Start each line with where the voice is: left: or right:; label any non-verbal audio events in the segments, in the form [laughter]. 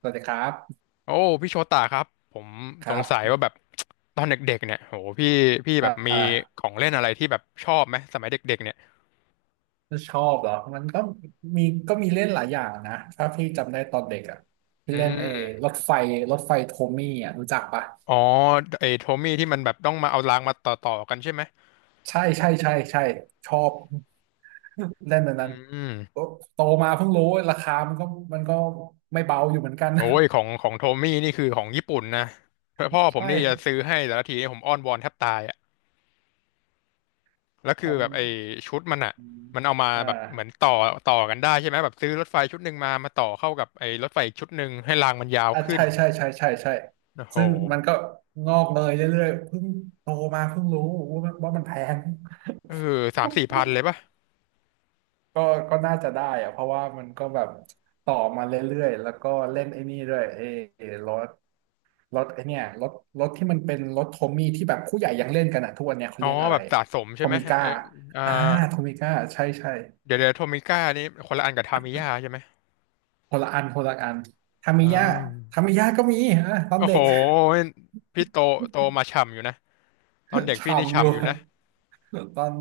right: สวัสดีครับ
left: โอ้พี่โชตาครับผม
right: ค
left: ส
right: รั
left: งสัย
right: บ
left: ว่าแบบ [tsk] ตอนเด็กๆเนี่ยโหพี่พี่
right: อ
left: แบบมี
right: ่า
left: ของเล่นอะไรที่แบบชอบไหมสมัยเด็กๆเนี่ย
right: ชอบเหรอมันก็มีเล่นหลายอย่างนะถ้าพี่จำได้ตอนเด็กอ่ะพี่
left: อื
right: เล่น
left: ม
right: รถไฟโทมี่อ่ะรู้จักปะ
left: อ๋อไอ้โทมี่ที่มันแบบต้องมาเอารางมาต่อกันใช่ไหม
right: ใช่ใช่ใช่ใช่ชอบเล่นอัน
left: อื
right: นั้น
left: ม
right: โตมาเพิ่งรู้ว่าราคามันก็ไม่เบาอยู่เหมือนกัน [laughs]
left: โอ้ยของโทมี่นี่คือของญี่ปุ่นนะพ่อผม
right: ใช่
left: นี่จะซื้อให้แต่ละทีนี่ผมอ้อนวอนแทบตายอ่ะแล้วคือแบบ
right: อืม
left: ไอ้ชุดมันอ่ะ
right: อม
left: มันเอามา
right: อ่า
left: แบบเหมือนต่อกันได้ใช่ไหมแบบซื้อรถไฟชุดหนึ่งมาต่อเข้ากับไอ้รถไฟอีกชุดหนึ่งให้รางมันยาว
right: อ่ะ
left: ขึ้
right: ใช่
left: น
right: ใช่ใช่ใช่ใช่
left: โอ้โห
right: ซึ่งมันก็งอกเงยเรื่อยๆเพิ่งโตมาเพิ่งรู้ว่ามันแพง
left: เออสามสี่พันเลยป่ะ
right: ก็ก็น่าจะได้อะเพราะว่ามันก็แบบต่อมาเรื่อยๆแล้วก็เล่นไอ้นี่ด้วยเอรถรถไอ้เนี่ยรถรถที่มันเป็นรถโทมี่ที่แบบผู้ใหญ่ยังเล่นกันอะทุกวันเนี้ยเขา
left: อ๋อ
right: เรียกอะ
left: แบ
right: ไร
left: บสะสม
right: โท
left: ใช่ไหม
right: มิก้า
left: เอออ่า
right: อ่าโทมิก้าใช่ใช่
left: เดี๋ยวเดี๋ยวโทมิก้านี่คนละอันกับทามิยาใช่ไหม
right: คนละอันคนละอันทามิ
left: อ่
right: ยะ
left: า
right: ทามิยะก็มีอ่ะตอน
left: โอ้
right: เด็
left: โห
right: ก
left: พี่โตมาฉ่ำอยู่นะตอนเด็
right: [laughs]
left: กพี่นี่
right: ฉ่ำอยู่
left: ฉ่ำอยู่นะ
right: ตอน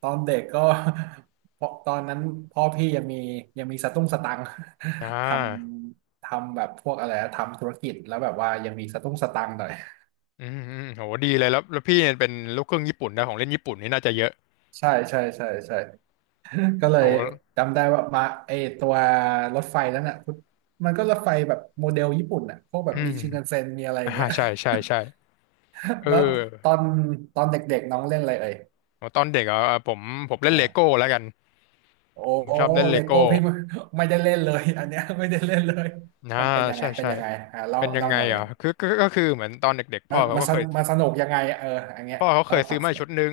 right: ตอนเด็กก็ [laughs] เพราะตอนนั้นพ่อพี่ยังมียังมีสตุ้งสตังค์
left: อ่
right: [laughs] ท
left: า
right: ทำแบบพวกอะไรนะทำธุรกิจแล้วแบบว่ายังมีสตุ้งสตังค์หน่อย
left: อืมอืมโหดีเลยแล้วพี่เนี่ยเป็นลูกครึ่งญี่ปุ่นนะของเล่นญี่ปุ่นนี่น่าจะเยอะ
right: [laughs] ใช่ใช่ใช่ใช่ [laughs] ก็เล
left: โห
right: ยจำได้ว่ามาไอตัวรถไฟนั้นอ่ะมันก็รถไฟแบบโมเดลญี่ปุ่นอ่ะพวกแบ
left: อื
right: บมี
left: ม
right: ชินคันเซ็นมีอะไรอ
left: อ่า
right: ย่างเงี้ย
left: ใช่ใช่ใช่เอ
right: [laughs]
left: อ
right: แล้วตอนตอนเด็กๆน้องเล่นอะไรเอ่ย
left: โหตอนเด็กอ่ะผมผมเล่นเลโก้แล้วกัน
right: โอ้
left: ผมชอบเล่นเล
right: เลโก้
left: โก้
right: พี่ไม่ไม่ได้เล่นเลยอันเนี้ยไม่ได้เล่นเลย
left: นะ
right: มันเป็นยังไง
left: ใช่
right: เป็น
left: ใช่
right: ยังไงอ่าเล่า
left: เป็นยัง
right: เล่า
left: ไง
right: มาเลย
left: อ่ะคือก็คือเหมือนตอนเด็กๆพ่
right: มั
left: อ
right: น
left: เขา
right: มา
left: ก็
right: ส
left: เค
right: น
left: ย
right: สนุกยังไงเอออันเนี้ย
left: พ่อเขาเค
right: เล่า
left: ย
right: ค
left: ซื้
right: วา
left: อ
right: มส
left: มา
right: นุ
left: ชุ
right: ก
left: ดหนึ่ง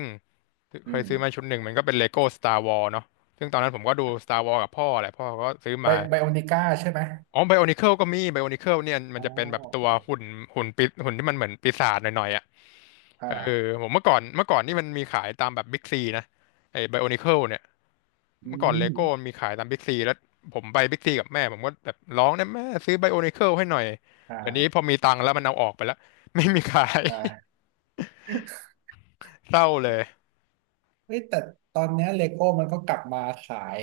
right: อื
left: เคยซื้อมา
right: ม
left: ชุดหนึ่งมันก็เป็นเลโก้ Star Wars เนาะซึ่งตอนนั้นผมก็ดู Star Wars กับพ่อแหละพ่อก็ซื้อ
right: ไบ
left: มา
right: ไบโอนิก้าใช่ไหม
left: อ๋อไบโอนิเคิลก็มีไบโอนิเคิลเนี่ยมั
right: อ๋
left: น
right: อ
left: จะเป็นแบบตัว
right: อ๋อ
left: หุ่นหุ่นปีหุ่นที่มันเหมือนปีศาจหน่อยๆอ่ะเออ
right: อ่า
left: ผมเมื่อก่อนนี่มันมีขายตามแบบบิ๊กซีนะไอ้ไบโอนิเคิลเนี่ย
right: อื
left: เมื่อก่อนเลโก้
right: ม
left: มีขายตามบิ๊กซีแล้วผมไปบิ๊กซีกับแม่ผมก็แบบร้องนะแม่ซื้อไบโอนิเคิลให้หน่อยเดี๋ยวนี้
right: อ่า
left: พอมีตังค์แล้วมันเอาออกไปแล้ว [laughs] ไม่มีขาย
right: อ่า
left: [laughs] เศร้าเลย
right: เฮ้ยแต่ตอนเนี้ยเลโก้มันก็กลับมาขาย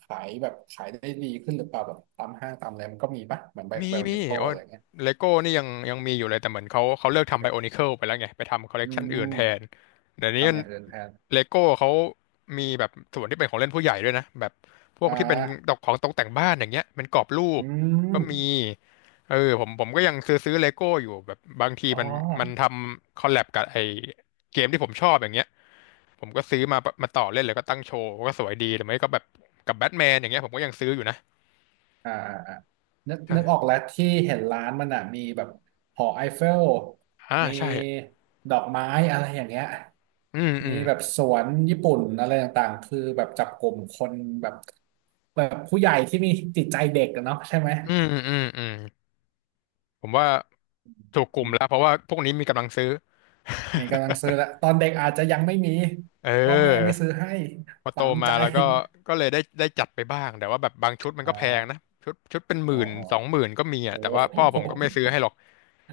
right: ขายแบบขายได้ดีขึ้นหรือเปล่าแบบตามห้างตามอะไรมันก็มีปะเหมือนไบ
left: มี
right: ไบโอ
left: มี
right: นิโค
left: โอ้
right: อะไรเงี้ย
left: เลโก้นี่ยังมีอยู่เลยแต่เหมือนเขาเลิกทำไบโอนิเคิลไปแล้วไงไปทำคอลเลก
right: อื
left: ชัน
right: ม
left: อื่นแทนเดี๋ยวนี้
right: ทำอย่างอื่นแทน
left: เลโก้เขามีแบบส่วนที่เป็นของเล่นผู้ใหญ่ด้วยนะแบบพวก
right: อ่
left: ที่เป็นต
right: า
left: กของตกแต่งบ้านอย่างเงี้ยเป็นกรอบรู
right: อื
left: ปก็มี
right: ม
left: เออผมก็ยังซื้อเลโก้อยู่แบบบางที
right: อ๋อ
left: มันทำคอลแลบกับไอเกมที่ผมชอบอย่างเงี้ยผมก็ซื้อมามาต่อเล่นเลยก็ตั้งโชว์ก็สวยดีหรือไม่ก็แบบกับแบทแมนอย่างเงี้ยผมก็ยังซื้ออยู่นะ
right: อ่าอ่าอ่า
left: ใช่
right: นึกออกแล้วที่เห็นร้านมันอ่ะมีแบบหอไอเฟล
left: อ่า
right: มี
left: ใช่
right: ดอกไม้อะไรอย่างเงี้ย
left: อืมอื
right: มี
left: ม
right: แบบสวนญี่ปุ่นอะไรต่างๆคือแบบจับกลุ่มคนแบบแบบผู้ใหญ่ที่มีจิตใจเด็กอะเนาะใช่ไหม
left: อืมอืมอืมผมว่าถูกก
right: อื
left: ลุ่ม
right: ม
left: แล้วเพราะว่าพวกนี้มีกำลังซื้อ
right: มีกำลังซื้อแล้วตอนเด็กอาจจะยังไม่มี
left: เ
right: พ่อแม่ไม่
left: ออ
right: ซื้อให้
left: พอโต
right: ฝัง
left: มา
right: ใจ
left: แล้วก็ก็เลยได้ได้จัดไปบ้างแต่ว่าแบบบางชุดมัน
right: อ่
left: ก็แพง
right: า
left: นะชุดเป็นห
right: อ๋อ
left: มื่น
right: อ๋อ
left: สองหมื่นก็มีอ่ะ
right: โอ้
left: แต่ว่าพ่อ
right: โ
left: ผมก็ไม่ซื้อ
right: ห
left: ให้หร
right: [laughs]
left: อก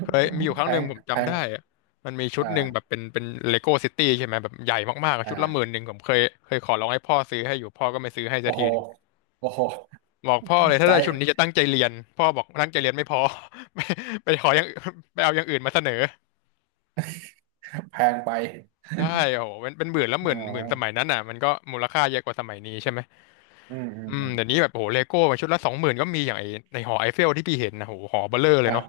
left: เคยมีอยู่ค
right: แพ
left: รั้งหนึ่ง
right: ง
left: ผม
right: แพ
left: จำ
right: ง
left: ได้อะมันมีชุดหนึ่งแบ
right: อ่า
left: บเป็นเลโก้ซิตี้ใช่ไหมแบบใหญ่มากๆอะชุดละหมื่น
right: อ่า
left: หนึ่งผมเคยเคยขอร้องให้พ่อซื้อให้อยู่พ่อก็ไม่ซื้อให้สั
right: โอ้
left: กที
right: โห
left: หนึ่ง
right: โอ้โห
left: บอกพ่อเล
right: ใ
left: ยถ้าได้ชุด
right: จ
left: นี้จะตั้งใจเรียนพ่อบอกตั้งใจเรียนไม่พอ [laughs] ไปไปขออย่างอื่นไปเอาอย่างอื่นมาเสนอ
right: แพงไป
left: ใช่โอ้โหเป็นหมื่นแล้วห
right: อ๋
left: มื่นหมื่นสมัย
right: อ
left: นั้นอ่ะมันก็มูลค่าเยอะกว่าสมัยนี้ใช่ไหม
right: อืมอืม
left: อื
right: อื
left: ม
right: ม
left: เดี๋ยวนี้แบบโอ้โหเลโก้ชุดละสองหมื่นก็มีอย่างไอในหอไอเฟลที่พี่เห็นนะโอ้โหหอเบ้อเร่อเล
right: อ่ะ
left: ยเนาะ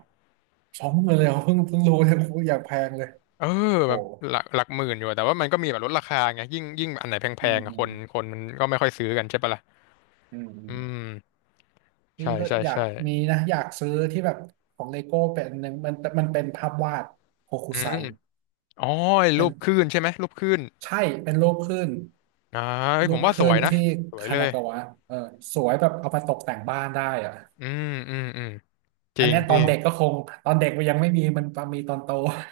right: 20,000เลยเหรอเพิ่งรู้เนี่ยกูอยากแพงเลย
left: เออ
right: โอ้
left: แบบ
right: โห
left: หลักหมื่นอยู่อะแต่ว่ามันก็มีแบบลดราคาไงยิ่งอันไหนแพ
right: อืม
left: งๆอะ
right: อื
left: ค
right: ม
left: นคนมันก็ไม่ค่อยซื้อกันใช่ปะล่ะ
right: อืมอื
left: อื
right: ม
left: ม
right: นี่
left: ใช่
right: ก็
left: ใช่
right: อยาก
left: ใช่
right: มีนะอยากซื้อที่แบบของเลโก้เป็นอันหนึ่งมันเป็นภาพวาดโฮคุ
left: อื
right: ไซ
left: มอ๋อไอ้
right: เป็
left: รู
right: น
left: ปคลื่นใช่ไหมรูปคลื่น
right: ใช่เป็นรูปคลื่น
left: อ่าเฮ้ย
right: รู
left: ผม
right: ป
left: ว่า
right: ค
left: ส
right: ลื่
left: ว
right: น
left: ยนะ
right: ที่
left: สวย
right: คา
left: เล
right: นา
left: ย
right: กาวะเออสวยแบบเอามาตกแต่งบ้านได้อ่ะ
left: อืมอืมอืมจ
right: อั
left: ริ
right: น
left: ง
right: เนี้ยตอ
left: พี่
right: นเด็กก็คงตอนเด็กมันยังไม่มีมันมีตอนโต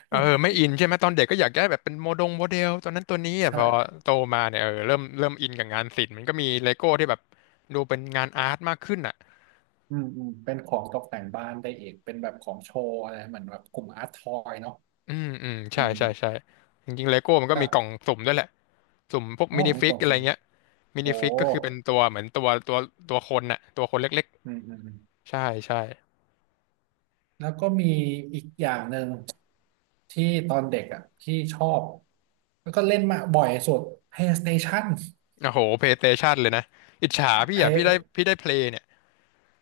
left: เออไม่อินใช่ไหมตอนเด็กก็อยากได้แบบเป็นโมดงโมเดลตัวนั้นตัวนี้
right: [laughs]
left: อ่ะ
right: ใช่
left: พอโตมาเนี่ยเออเริ่มอินกับงานศิลป์มันก็มีเลโก้ที่แบบดูเป็นงานอาร์ตมากขึ้นอ่ะ
right: อืมอืมเป็นของตกแต่งบ้านได้อีกเป็นแบบของโชว์อะไรเหมือนแบบกลุ่มอาร์ตทอยเนาะ
left: อืมอืม
right: อื
left: ใช่
right: ม
left: ใช่ใช่จริงๆเลโก้มันก็
right: กับ
left: มีกล่องสุ่มด้วยแหละสุ่มพวก
right: อ๋อ
left: มินิ
right: มี
left: ฟิ
right: ก
left: ก
right: ล่อง
left: อะไร
right: สุ่ม
left: เงี้ยมิ
right: โอ้
left: นิฟิกก็คือเป็นตัวเหมือนตัวตัวคนน่ะตัวคนเล็ก
right: อืมอืมอืม
left: ๆใช่ใช่
right: แล้วก็มีอีกอย่างหนึ่งที่ตอนเด็กอ่ะที่ชอบแล้วก็เล่นมาบ่อยสุด PlayStation
left: โอ้โหเพลย์สเตชันเลยนะอิจฉา
right: เพ
left: พี่อ่ะพี่
right: ย์
left: ได้พี่ได้เพลย์เนี่ย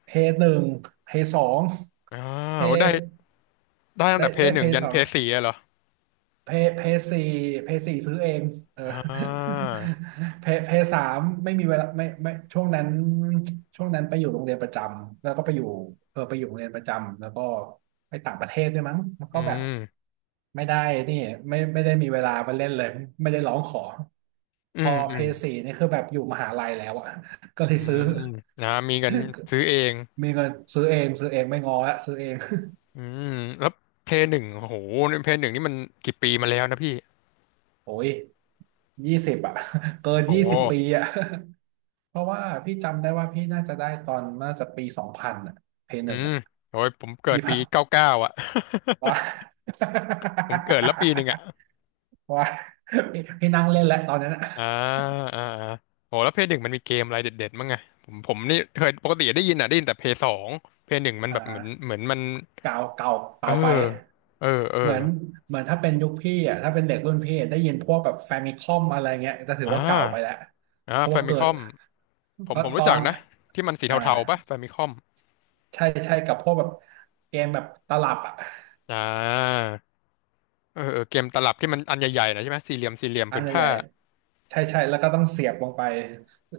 right: เพย์หนึ่งเพย์สอง
left: อ่า
right: เพ
left: โอ้ได้
right: ย์
left: ได้ตั้ง
right: ได้
left: แต่เพล
right: ได้
left: ย์ห
right: เพ
left: นึ่ง
right: ย์
left: ยัน
right: สอ
left: เพ
right: ง
left: ลย์สี่อะเหรอ
right: เพเพสี่เพสี่ซื้อเองเออ
left: อ่า
right: [laughs] เพสามไม่มีเวลาไม่ช่วงนั้นช่วงนั้นไปอยู่โรงเรียนประจำแล้วก็ไปอยู่เออไปอยู่โรงเรียนประจำแล้วก็ไปต่างประเทศด้วยมั้งมัน
left: อื
right: ก็แบบ
left: ม
right: ไม่ได้นี่ไม่ได้มีเวลามาเล่นเลยไม่ได้ร้องขอ
left: อื
right: พอ
left: มอื
right: เพ
left: ม
right: สี่นี่คือแบบอยู่มหาลัยแล้วอะ [laughs] ก็เล
left: อื
right: ยซื้อ
left: มนะมีกันซื้อเอง
right: มีเงินซื้อเองซื้อเองไม่งอละซื้อเอง
left: อืมแล้วเพลย์หนึ่งโอ้โหเพลย์หนึ่งนี่มันกี่ปีมาแล้วนะพี่
right: [laughs] โอ้ย20อะ [laughs] เกิน
left: โอ้
right: ยี่
left: โห
right: สิบปีอะ เพราะว่าพี่จำได้ว่าพี่น่าจะได้ตอนน่าจะปี2000อ่ะเพย์ห
left: อื
right: นึ่ง
left: ม
right: อ่ะ
left: โอ้ยผมเกิด
right: ยี่
left: ปี
right: ห้า
left: เก้าเก้าอ่ะ
right: ว้า
left: [laughs] ผมเกิดแล้วปีหนึ่งอ่ะ
right: [laughs] ว้าพี่นั่งเล่นแล้วตอนนั้นอ่ะ
left: อ่าอ่าอ่าโอ้แล้วเพย์หนึ่งมันมีเกมอะไรเด็ดๆมั้งไงผมนี่เคยปกติได้ยินอ่ะได้ยินแต่เพย์สองเพย์หนึ่งมัน
right: อ
left: แบบเหมือน
right: ่า
left: เหมือนมัน
right: เก่าเก่า
left: เอ
right: เก่าไป
left: อเออเอ
right: เหมื
left: อ
right: อนเหมือนถ้าเป็นยุคพี่อ่ะถ้าเป็นเด็กรุ่นพี่ได้ยินพวกแบบแฟมิคอมอะไรเงี้ยจะถือว่า
left: อ่า
right: เก่าไปแล้ว
left: อ่า
right: เพราะ
left: แฟ
right: ว่า
left: มิ
right: เกิ
left: ค
right: ด
left: อมผ
right: เพ
left: มผ
right: ราะ
left: ม
right: ต
left: รู้
right: อ
left: จัก
right: น
left: นะที่มันสี
right: อ่า
left: เทาๆปะแฟมิคอม
right: ใช่ใช่กับพวกแบบเกมแบบตลับอ่ะ
left: อ่า เออเออเกมตลับที่มันอันใหญ่ๆหนะใช่ไหมสี่เหลี่ยม
right: อั
left: ผื
right: น
left: น
right: ให
left: ผ้า
right: ญ่ ใช่ใช่แล้วก็ต้องเสียบลงไป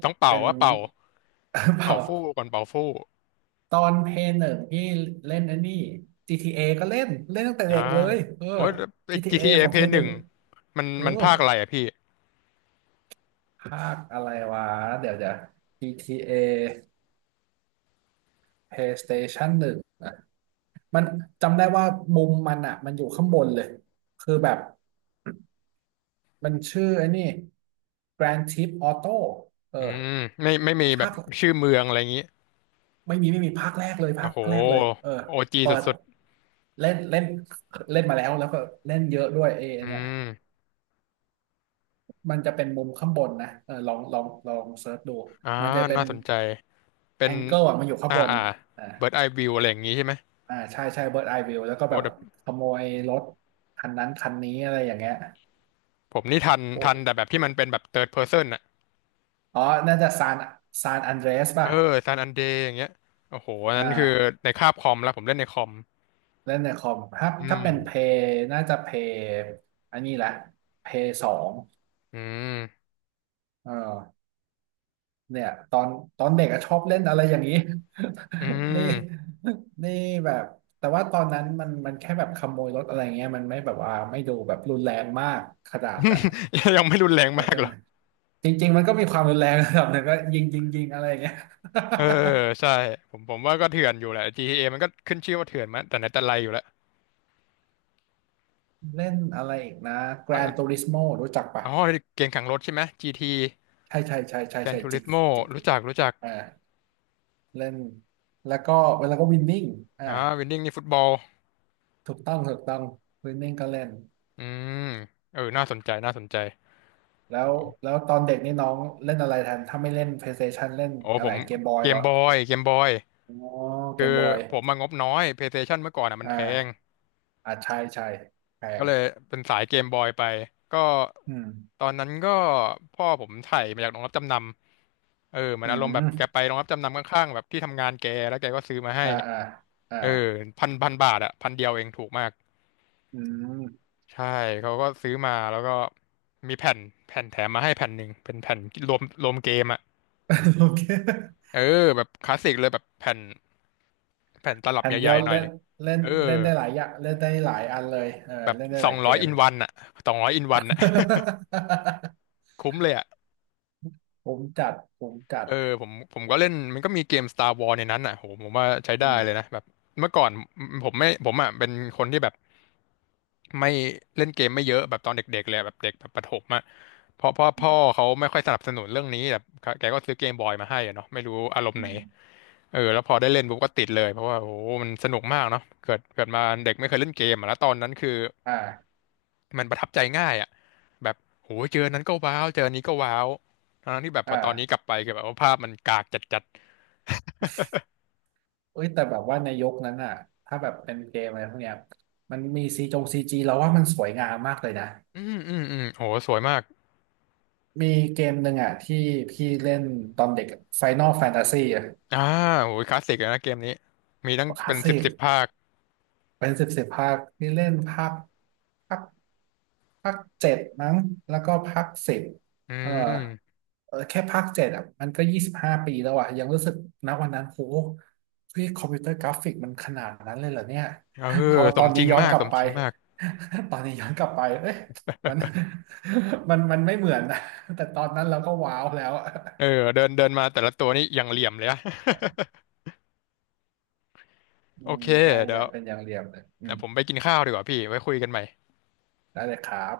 left: ต้องเป่า
right: เป็น
left: ว่าเป่า
right: [laughs] เปล่า
left: เป่าฟู่ก่อนเป่าฟู่
right: ตอนเพย์หนึ่งพี่เล่นไอันนี้ GTA ก็เล่นเล่นตั้งแต่
left: นะ
right: เด็กเลยเออ
left: โอ้ยแล้วไอ้
right: GTA
left: GTA
right: ของเพ
left: Play
right: ย์ห
left: ห
right: นึ่
left: นึ่
right: ง
left: งมัน
right: เออ
left: มันภาคอะไรอ่ะพี่
right: ภาคอะไรวะเดี๋ยวเดี๋ยว GTA PlayStation หนึ่งอ่ะมันจำได้ว่ามุมมันอ่ะมันอยู่ข้างบนเลยคือแบบมันชื่อไอ้นี่ Grand Theft Auto เออ
left: อืมไม่มีแบ
right: ภา
left: บ
right: ค
left: ชื่อเมืองอะไรอย่างงี้
right: ไม่มีภาคแรกเลยภา
left: โอ้
right: ค
left: โห
right: แรกเลยเออ
left: โอจี
right: เปิด
left: สุด
right: เล่นเล่นเล่นมาแล้วก็เล่นเยอะด้วยเอ
left: ๆอื
right: เนี่ย
left: ม
right: มันจะเป็นมุมข้างบนนะเออลองเซิร์ชดู
left: อ่า
right: มันจะเป็น
left: น่าสนใจเป็
right: แอ
left: น
right: งเกิลอ่ะมันอยู่ข้าง
left: อ่า
right: บน
left: อ่า
right: อ่า
left: เบิร์ดไอวิวอะไรอย่างงี้ใช่ไหม
right: อ่าใช่ใช่เบิร์ดไอวิวแล้วก็
left: โอ้
right: แบบ
left: แต่
right: ขโมยรถคันนั้นคันนี้อะไรอย่างเงี้ย
left: ผมนี่ทัน
right: โอ้
left: ทันแต่แบบที่มันเป็นแบบเ h ิร์ดเพอร์เซนอ่ะ
right: อ๋อน่าจะซานอันเดรส
left: เอ
right: ป่ะ
left: อซานอันเดย์อย่างเงี้ยโอ้โหอัน
right: อ่
left: นั้นคือ
right: า
left: ในคาบคอมแล้วผมเล่นในคอม
right: เล่นในคอมถ้า
left: อื
right: ถ้า
left: ม
right: เป็นเพย์น่าจะเพย์อันนี้แหละเพย์สอง
left: อืม
right: เออ เนี่ยตอนเด็กอะชอบเล่นอะไรอย่างนี้
left: อื
right: [laughs] นี่
left: ม
right: นี่แบบแต่ว่าตอนนั้นมันแค่แบบขโมยรถอะไรเงี้ยมันไม่แบบว่าไม่ดูแบบรุนแรงมากขนาดแบบ
left: [laughs] ยังไม่รุนแรง
right: เอ๊ะ
left: มาก
right: ทำ
left: เหร
right: ไม
left: อ
right: จริงๆมันก็มีความรุนแรง [laughs] ระดับหนึ่งก็ยิงยิงยิงอะไรอย่างเงี้ย
left: เออใช่ผมว่าก็เถื่อนอยู่แหละ GTA มันก็ขึ้นชื่อว่าเถื่อนมาแต่ไหนแต่ไรอยู่แล้ว
right: [laughs] เล่นอะไรอีกนะ
left: ว่า
right: Gran Turismo รู้จักปะ
left: อ๋อเกมแข่งรถใช่ไหม GT
right: ใช่ใช่ใช่ใช่
left: Gran
right: ใช่ g จ
left: Turismo
right: GT
left: รู้จักรู้จัก
right: อ่าเล่นแล้วก็เวลาก็วินนิ่งอ่า
left: อ่าวินนิ่งนี่ฟุตบอล
right: ถูกต้องถูกต้องวินนิ่งก็เล่น
left: อืมเออน่าสนใจน่าสนใจ
right: แล้วแล้วตอนเด็กนี่น้องเล่นอะไรแทนถ้าไม่เล่น PlayStation เล่น
left: โอ้
right: อะ
left: ผ
right: ไร
left: ม
right: เกมบอย
left: เก
right: เหร
left: ม
right: อ
left: บอยเกมบอย
right: อ๋อเก
left: คือ
right: มบอย
left: ผมมางบน้อย PlayStation เมื่อก่อนอ่ะมัน
right: อ่
left: แพง
right: าอ่าใช่ใช่แพ
left: ก็
right: ง
left: เลยเป็นสายเกมบอยไปก็
right: อืม
left: ตอนนั้นก็พ่อผมไถ่มาจากโรงรับจำนำ เออเหมือน
right: อื
left: อารมณ์แบบแก
right: ม
left: ไปโรงรับจำนำข้างๆแบบที่ทำงานแกแล้วแกก็ซื้อมาให้
right: อ่าอ่าอ่า
left: เออพันบาทอะพันเดียวเองถูกมาก
right: อืม
left: ใช่เขาก็ซื้อมาแล้วก็มีแผ่นแถมมาให้แผ่นหนึ่งเป็นแผ่นรวมเกมอะ
right: [laughs] โอเค
left: เออแบบคลาสสิกเลยแบบแผ่นตลับ
right: แผ่น
left: ให
right: เดี
left: ญ่
right: ยว
left: ๆหน่อ
right: เล่
left: ย
right: นเล่น
left: เออ
right: เล่นได้หลายอย่างเล่นได้หลายอันเลยเออ
left: แบบ
right: เล่นได้
left: ส
right: ห
left: อ
right: ลา
left: ง
right: ยเก
left: ร้อย
right: ม
left: อินวันอะสองร้อยอินวันอะคุ้มเลยอะ
right: [laughs] ผมจัดผมจัด
left: เออผมก็เล่นมันก็มีเกม Star Wars ในนั้นอะโหผมว่าใช้
right: อื
left: ได้เลย
right: ม
left: นะแบบเมื่อก่อนผมอะเป็นคนที่แบบ ไม่เล่นเกมไม่เยอะแบบตอนเด็กๆเลยแบบเด็กแบบประถมอะเพราะพ่อ
right: อื
left: พ่อ
right: ม
left: เขาไม่ค่อยสนับสนุนเรื่องนี้แบบแกก็ซื้อเกมบอยมาให้อะเนาะไม่รู้อารมณ์
right: อื
left: ไหน
right: ม
left: เออแล้วพอได้เล่นปุ๊บก็ติดเลยเพราะว่าโอ้โหมันสนุกมากเนาะเกิดมาเด็กไม่เคยเล่นเกมอะแล้วตอนนั้นคือ
right: อ่า
left: มันประทับใจง่ายอะแบบโหเจอนนั้นก็ว้าวเจออันนี้ก็ว้าวทั้งที่แบบพอตอนนี้
right: อ่า
left: กลับไปคือแบบว่าภาพมันกากจัด
right: เอ้ยแต่แบบว่าในยุคนั้นอ่ะถ้าแบบเป็นเกมอะไรพวกเนี้ยมันมีซีจงซีจีเราว่ามันสวยงามมากเลยนะ
left: ๆอืมอืมอืมโหสวยมาก
right: มีเกมหนึ่งอ่ะที่พี่เล่นตอนเด็ก Final Fantasy อะ
left: อ่าโหคลาสสิกเลยนะเกมนี้มีตั้ง
right: คลา
left: เป็
right: ส
left: น
right: สิ
left: สิบ
right: ก
left: สิบภาค
right: เป็นสิบสิบภาคพี่เล่นภาค ภาคเจ็ดมั้งแล้วก็ภาค 10
left: อื
right: เออ
left: ม
right: เออแค่ภาคเจ็ดอ่ะมันก็25 ปีแล้วอ่ะยังรู้สึกนะวันนั้นโหเฮ้ยคอมพิวเตอร์กราฟิกมันขนาดนั้นเลยเหรอเนี่ย
left: เอ
right: พ
left: อ
right: อ
left: ส
right: ตอ
left: ม
right: น
left: จ
right: นี้
left: ริง
right: ย้อน
left: มา
right: ก
left: ก
right: ลั
left: ส
right: บ
left: ม
right: ไป
left: จริงมาก
right: [laughs] ตอนนี้ย้อนกลับไปเอ้ยมัน [laughs] มันไม่เหมือนนะแต่ตอนนั้นเราก็ว้าวแล้วอะ
left: เออเดินเดินมาแต่ละตัวนี่อย่างเหลี่ยมเลยอะ
right: [laughs]
left: [laughs]
right: อื
left: โอ
right: ม
left: เค
right: ใช่อ
left: เดี๋ย
right: ย่า
left: ว
right: เป็นอย่างเรียมเลยอื
left: เดี๋
right: ม
left: ยวผมไปกินข้าวดีกว่าพี่ไว้คุยกันใหม่
right: ได้เลยครับ